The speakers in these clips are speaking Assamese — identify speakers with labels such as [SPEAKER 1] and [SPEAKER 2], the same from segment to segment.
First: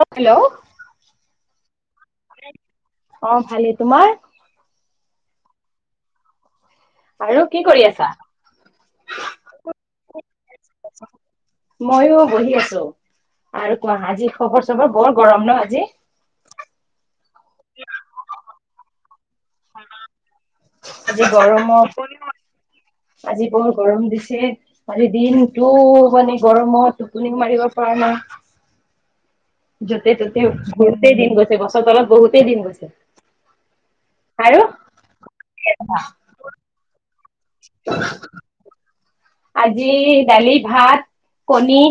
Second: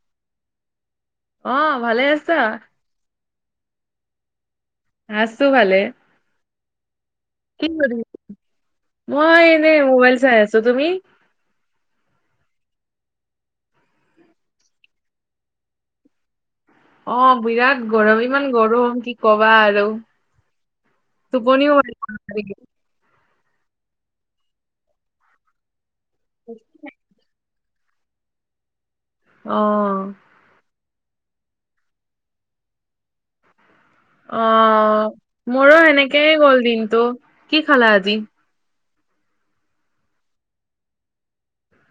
[SPEAKER 1] এ হেল্ল'
[SPEAKER 2] অহ ভালে আছা
[SPEAKER 1] অহ ভালেই তোমাৰ
[SPEAKER 2] আছো ভালে
[SPEAKER 1] আৰু কি কৰি আছা
[SPEAKER 2] মই এনেই মোবাইল চাই আছো তুমি
[SPEAKER 1] মইয়ো বহি আৰু কোৱা আজি খবৰ চবৰ বৰ গৰম ন আজি
[SPEAKER 2] অহ বিৰাট গৰম ইমান গৰম কি কবা আৰু
[SPEAKER 1] আজি
[SPEAKER 2] টোপনিও
[SPEAKER 1] গৰমৰ
[SPEAKER 2] মাৰিব নোৱাৰি।
[SPEAKER 1] ওপৰত আজি বৰ গৰম দিছে আজি দিনটো মানে গৰমত টোপনি মাৰিব পৰা নাই
[SPEAKER 2] অ
[SPEAKER 1] য'তে ততে ঘুৰোতে দিন গৈছে গছৰ তলত বহোতেই দিন গৈছে আৰু
[SPEAKER 2] অহ মোৰো সেনেকেই গ'ল দিনটো কি খালা আজি
[SPEAKER 1] আজি দালি ভাত কণী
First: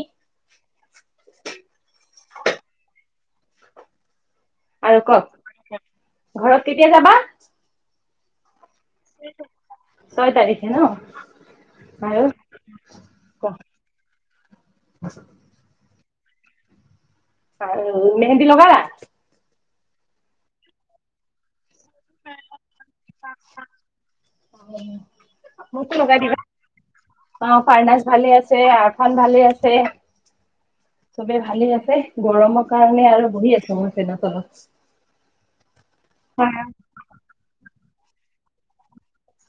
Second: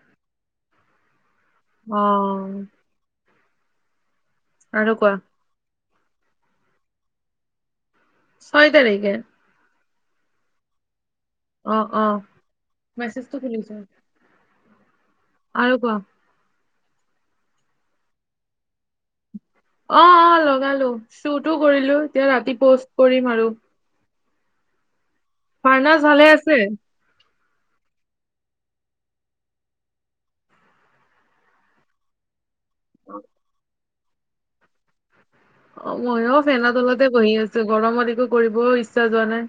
[SPEAKER 2] অহ আৰু কোৱা
[SPEAKER 1] ঘৰত কেতিয়া যাবা
[SPEAKER 2] ছয় তাৰিখে
[SPEAKER 1] ছয় তাৰিখে ন
[SPEAKER 2] অহ অহ
[SPEAKER 1] আৰু
[SPEAKER 2] মেছেজটো খুলি চোৱা আৰু কোৱা
[SPEAKER 1] [unintelligible] মেহেন্দী লগালা
[SPEAKER 2] অহ অহ লগালো শ্বুট ও কৰিলো এতিয়া ৰাতি পষ্ট কৰিম আৰু
[SPEAKER 1] [unintelligible]
[SPEAKER 2] পাৰ্লাছ ভালে আছে
[SPEAKER 1] অহ পাৰ্ণাছ ভালে আছে আৰ্ঠান ভালে আছে চবে ভালে আছে গৰমৰ কাৰণে আৰু বহি আছো মই ফেনৰ তলছ্
[SPEAKER 2] অহ ময়ো ফেন তলতে বহি আছো গৰমত একো কৰিবও ইচ্ছা ইচ্ছা যোৱা নাই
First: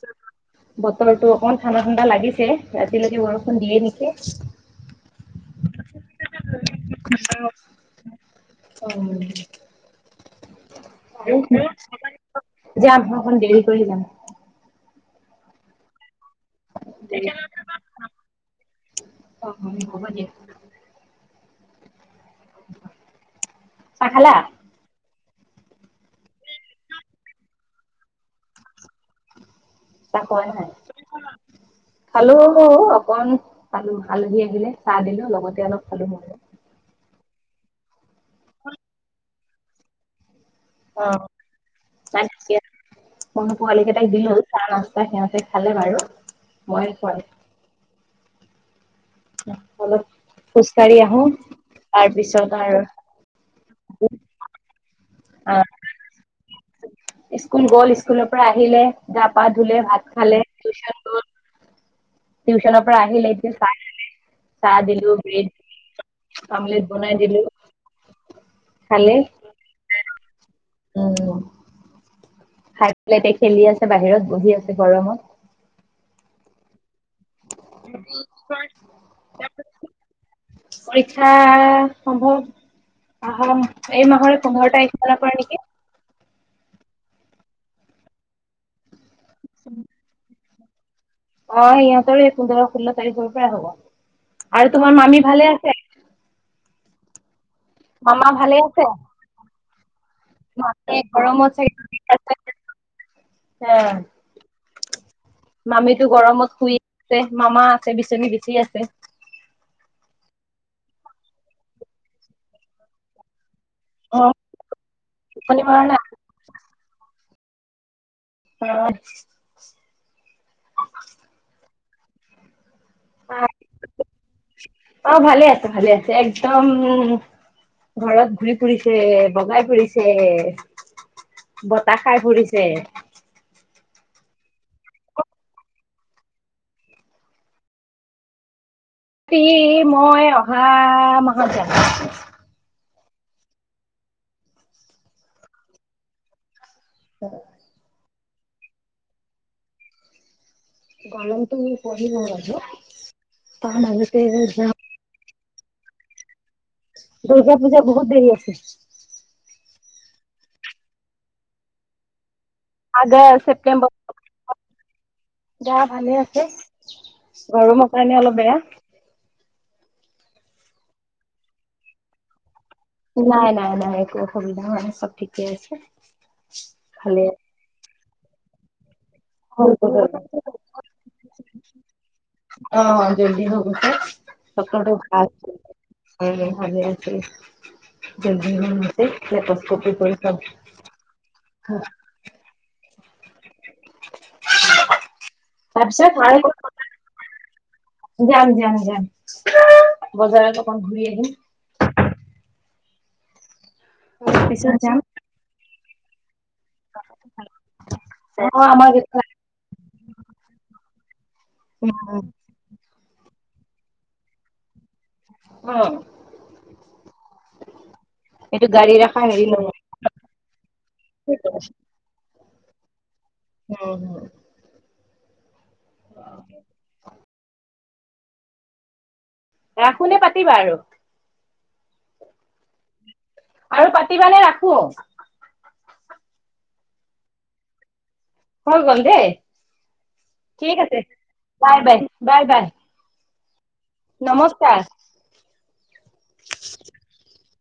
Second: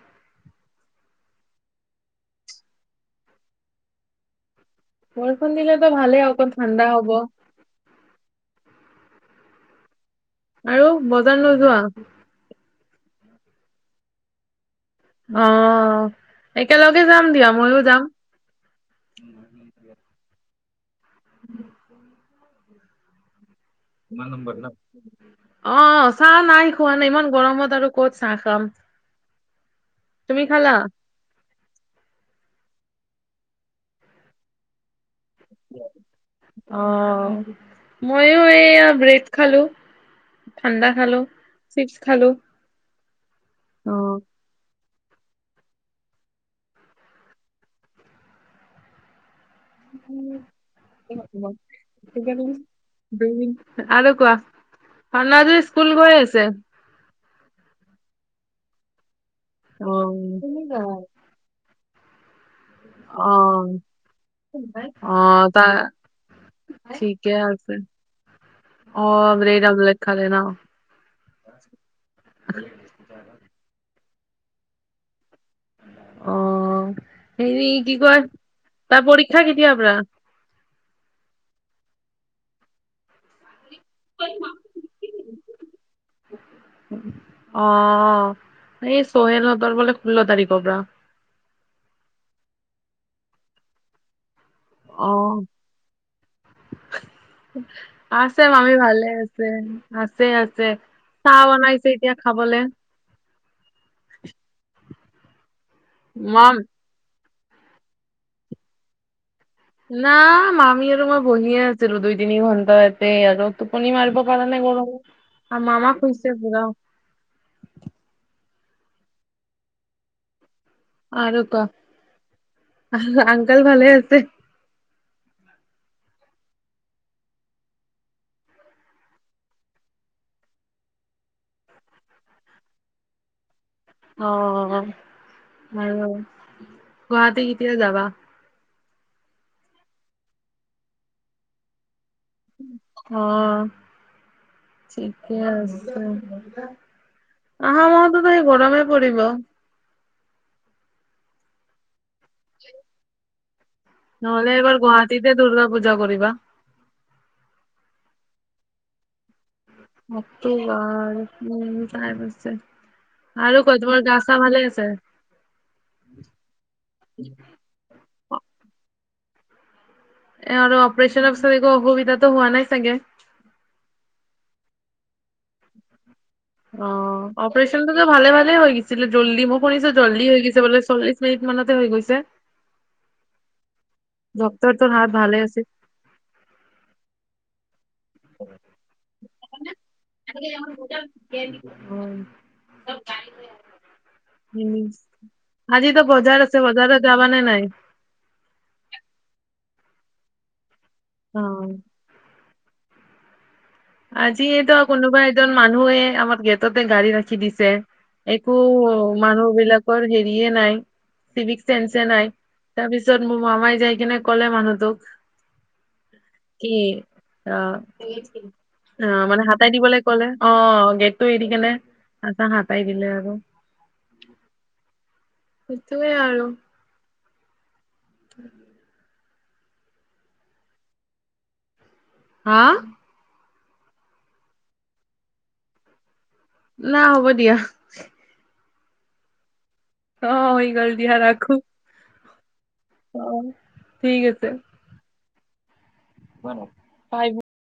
[SPEAKER 1] অকন ঠাণ্ডা ঠাণ্ডা লাগিছে ৰাতিলেকে বৰষুণ দিয়ে নেকি
[SPEAKER 2] বৰষুণ দিলেতো ভালে অকণ ঠাণ্ডা হব
[SPEAKER 1] অহ
[SPEAKER 2] আৰু বজাৰ
[SPEAKER 1] আৰু
[SPEAKER 2] নোযোৱা
[SPEAKER 1] যাম অকন দেৰি কৰি যাম
[SPEAKER 2] অ একেলগে যাম দিয়া ময়ো যাম
[SPEAKER 1] অ [unintelligible] [unintelligible]
[SPEAKER 2] কিমান নম্বৰ ন অ চাহ নাই খোৱা নাই ইমান গৰমত আৰু কত চাহ খাম
[SPEAKER 1] চাহ
[SPEAKER 2] তুমি
[SPEAKER 1] খোৱা নাই
[SPEAKER 2] খালা
[SPEAKER 1] খালো অ অকন খালো আলহি আহিলে চাহ দিলো লগতে অলপ খালো মইও
[SPEAKER 2] মইয়ো এইয়া ব্ৰেড খালো। ঠাণ্ডা
[SPEAKER 1] অ
[SPEAKER 2] খালো চিপছ খালো।
[SPEAKER 1] মই পোৱালি
[SPEAKER 2] অ
[SPEAKER 1] কেইটাক দিলো চাহ নাস্তা সিহঁতে খালে বাৰু মই খোৱা অলপ
[SPEAKER 2] উম
[SPEAKER 1] খোজকাঢ়ি
[SPEAKER 2] এ
[SPEAKER 1] আহো
[SPEAKER 2] থাকিব কেইটাদিন
[SPEAKER 1] তাৰপিছত আৰু
[SPEAKER 2] দুইদিন আৰু কোৱা
[SPEAKER 1] অ
[SPEAKER 2] অননাজু স্কুল গৈ আছে।
[SPEAKER 1] স্কুল গ'ল স্কুলৰ পৰা আহিলে গা পা ধুলে
[SPEAKER 2] অ
[SPEAKER 1] ভাত খালে টিউচন গল টিউচনৰ পৰা
[SPEAKER 2] অ
[SPEAKER 1] আহিলে এতিয়া চাহ খালে
[SPEAKER 2] অ তা
[SPEAKER 1] আমলেট বনাই
[SPEAKER 2] ঠিকে
[SPEAKER 1] দিলো
[SPEAKER 2] আছে। অ
[SPEAKER 1] খালে
[SPEAKER 2] ব্ৰেড আমলেট খালে ন
[SPEAKER 1] উম খাই পেলাই এতিয়া খেলি আছে বাহিৰত বহি আছে গৰমত
[SPEAKER 2] অ হেৰি কি কয় তাৰ পৰীক্ষা কেতিয়া পৰা।
[SPEAKER 1] পৰীক্ষা সম্ভৱ আহা এই মাহৰে পোন্ধৰ তাৰিখ মানৰ পৰা নিকি
[SPEAKER 2] অ এই চহেলহতৰ বোলে ষোল্ল তাৰিখৰ পৰা
[SPEAKER 1] অ ইহঁতৰো এ পোন্ধৰ ষোল্ল তাৰিখৰ পৰাই হব আৰু তোমাৰ মামী
[SPEAKER 2] অ'
[SPEAKER 1] ভালে আছে।
[SPEAKER 2] আছে মামী ভালে আছে। আছে আছে
[SPEAKER 1] মামীয়ে
[SPEAKER 2] চাহ
[SPEAKER 1] গৰমত চাগে
[SPEAKER 2] বনাইছে
[SPEAKER 1] শুই
[SPEAKER 2] এতিয়া
[SPEAKER 1] আছে।
[SPEAKER 2] খাবলে।
[SPEAKER 1] মামীটো গৰমত
[SPEAKER 2] মাম
[SPEAKER 1] শুই আছে মামা আছে বিচনী বিচি আছে।
[SPEAKER 2] না মামী আৰু মই বহিয়ে আছিলো দুই তিনি ঘন্টা ইতেই আৰু টোপনি মাৰিব
[SPEAKER 1] অ'
[SPEAKER 2] পৰা নাই গৰমত
[SPEAKER 1] টোপনি
[SPEAKER 2] আৰু
[SPEAKER 1] মৰা
[SPEAKER 2] মামা
[SPEAKER 1] নাই?
[SPEAKER 2] শুইছে পোৰা।
[SPEAKER 1] অ
[SPEAKER 2] আৰু ক আ আংকাল ভালে আছে।
[SPEAKER 1] অ ভালে আছে ভালে আছে একদম ঘৰত ঘূৰি ফুৰিছে বগাই ফুৰিছে বতাহ খাই ফুৰিছে
[SPEAKER 2] অ আৰু গুৱাহাটী কেতিয়া যাবা।
[SPEAKER 1] সি মই অহা মাহত যাম
[SPEAKER 2] অ ঠিকে আছে আহা মাহত টোত হে গৰমে পৰিব।
[SPEAKER 1] গলমটো পঢ়িব লাগে
[SPEAKER 2] নহলে এইবাৰ গুৱাহাটীতে দুৰ্গা পূজা কৰিবা
[SPEAKER 1] দুৰ্গা পূজা বহুত দেৰি আছে।
[SPEAKER 2] মোক তো ৱাৰ উম টাইম আছে
[SPEAKER 1] আগষ্ট
[SPEAKER 2] আৰু ক
[SPEAKER 1] ছেপ্তেম্বৰ
[SPEAKER 2] তোমাৰ গা চা ভালে আছে।
[SPEAKER 1] গা ভালে আছে গৰমৰ কাৰণে অলপ বেয়া।
[SPEAKER 2] এ আৰু অপৰেচন পিছত একো অসুবিধাটো হোৱা নাই চাগে?
[SPEAKER 1] নাই নাই নাই একো অসুবিধা হোৱা নাই চব ঠিকে আছে।
[SPEAKER 2] অ
[SPEAKER 1] ভালে
[SPEAKER 2] অপাৰেচনটোত ভালে ভালে হৈ গেছে। আছিলে জল্দি মই শুনিছো
[SPEAKER 1] আছে।
[SPEAKER 2] জল্দি হৈ গৈছে বোলে চল্লিশ মিনিট মানতে হৈ গৈছে।
[SPEAKER 1] অ জলদি হৈ গৈছে
[SPEAKER 2] ডক্তৰটোৰ
[SPEAKER 1] সত্ৰটো
[SPEAKER 2] হাত
[SPEAKER 1] ভাল
[SPEAKER 2] ভালে আছিল।
[SPEAKER 1] অ ভালে আছে জল্দি হৈ গৈছে লেপছ্কপি কৰি চব হা
[SPEAKER 2] অ', উম আজি ত
[SPEAKER 1] তাৰপিছত আৰু
[SPEAKER 2] বজাৰ আছে বজাৰত যাবা নে নাই
[SPEAKER 1] অ যাম যাম বজাৰত অকন ঘূৰি
[SPEAKER 2] অ',
[SPEAKER 1] আহিম
[SPEAKER 2] আজি এটা
[SPEAKER 1] পিছত যাম
[SPEAKER 2] কোনোবা এজন মানুহে আমাৰ গেত তাতে গাড়ী ৰাখি দিছে একো
[SPEAKER 1] অ আমাৰ
[SPEAKER 2] মানুহ বিলাকৰ হেৰিয়ে নাই চিভিক সেঞ্চে নাই তাৰপিছত মোৰ মামাই যাই কিনে ক'লে মানুহটোক
[SPEAKER 1] অ
[SPEAKER 2] কি অহ
[SPEAKER 1] এইটো গাড়ী
[SPEAKER 2] অ
[SPEAKER 1] ৰাখা
[SPEAKER 2] মানে
[SPEAKER 1] হেৰি
[SPEAKER 2] হাতাই
[SPEAKER 1] নহয়
[SPEAKER 2] দিবলে কলে অ গেটটো এৰি কেনে তাছত হাতাই দিলে আৰু
[SPEAKER 1] হুম হুম
[SPEAKER 2] সেইটোৱে আৰু [unintelligible]
[SPEAKER 1] ৰাখোনে পাতিবা আৰু
[SPEAKER 2] হা
[SPEAKER 1] আৰু পাতিবা নে ৰাখো
[SPEAKER 2] না হ'ব দিয়া
[SPEAKER 1] হৈ গল দেই
[SPEAKER 2] অ হৈ
[SPEAKER 1] ঠিক
[SPEAKER 2] গ'ল
[SPEAKER 1] আছে
[SPEAKER 2] দিয়া ৰাখো।
[SPEAKER 1] বাই বাই বাই বাই
[SPEAKER 2] অ ঠিক আছে
[SPEAKER 1] নমস্কাৰ
[SPEAKER 2] বাই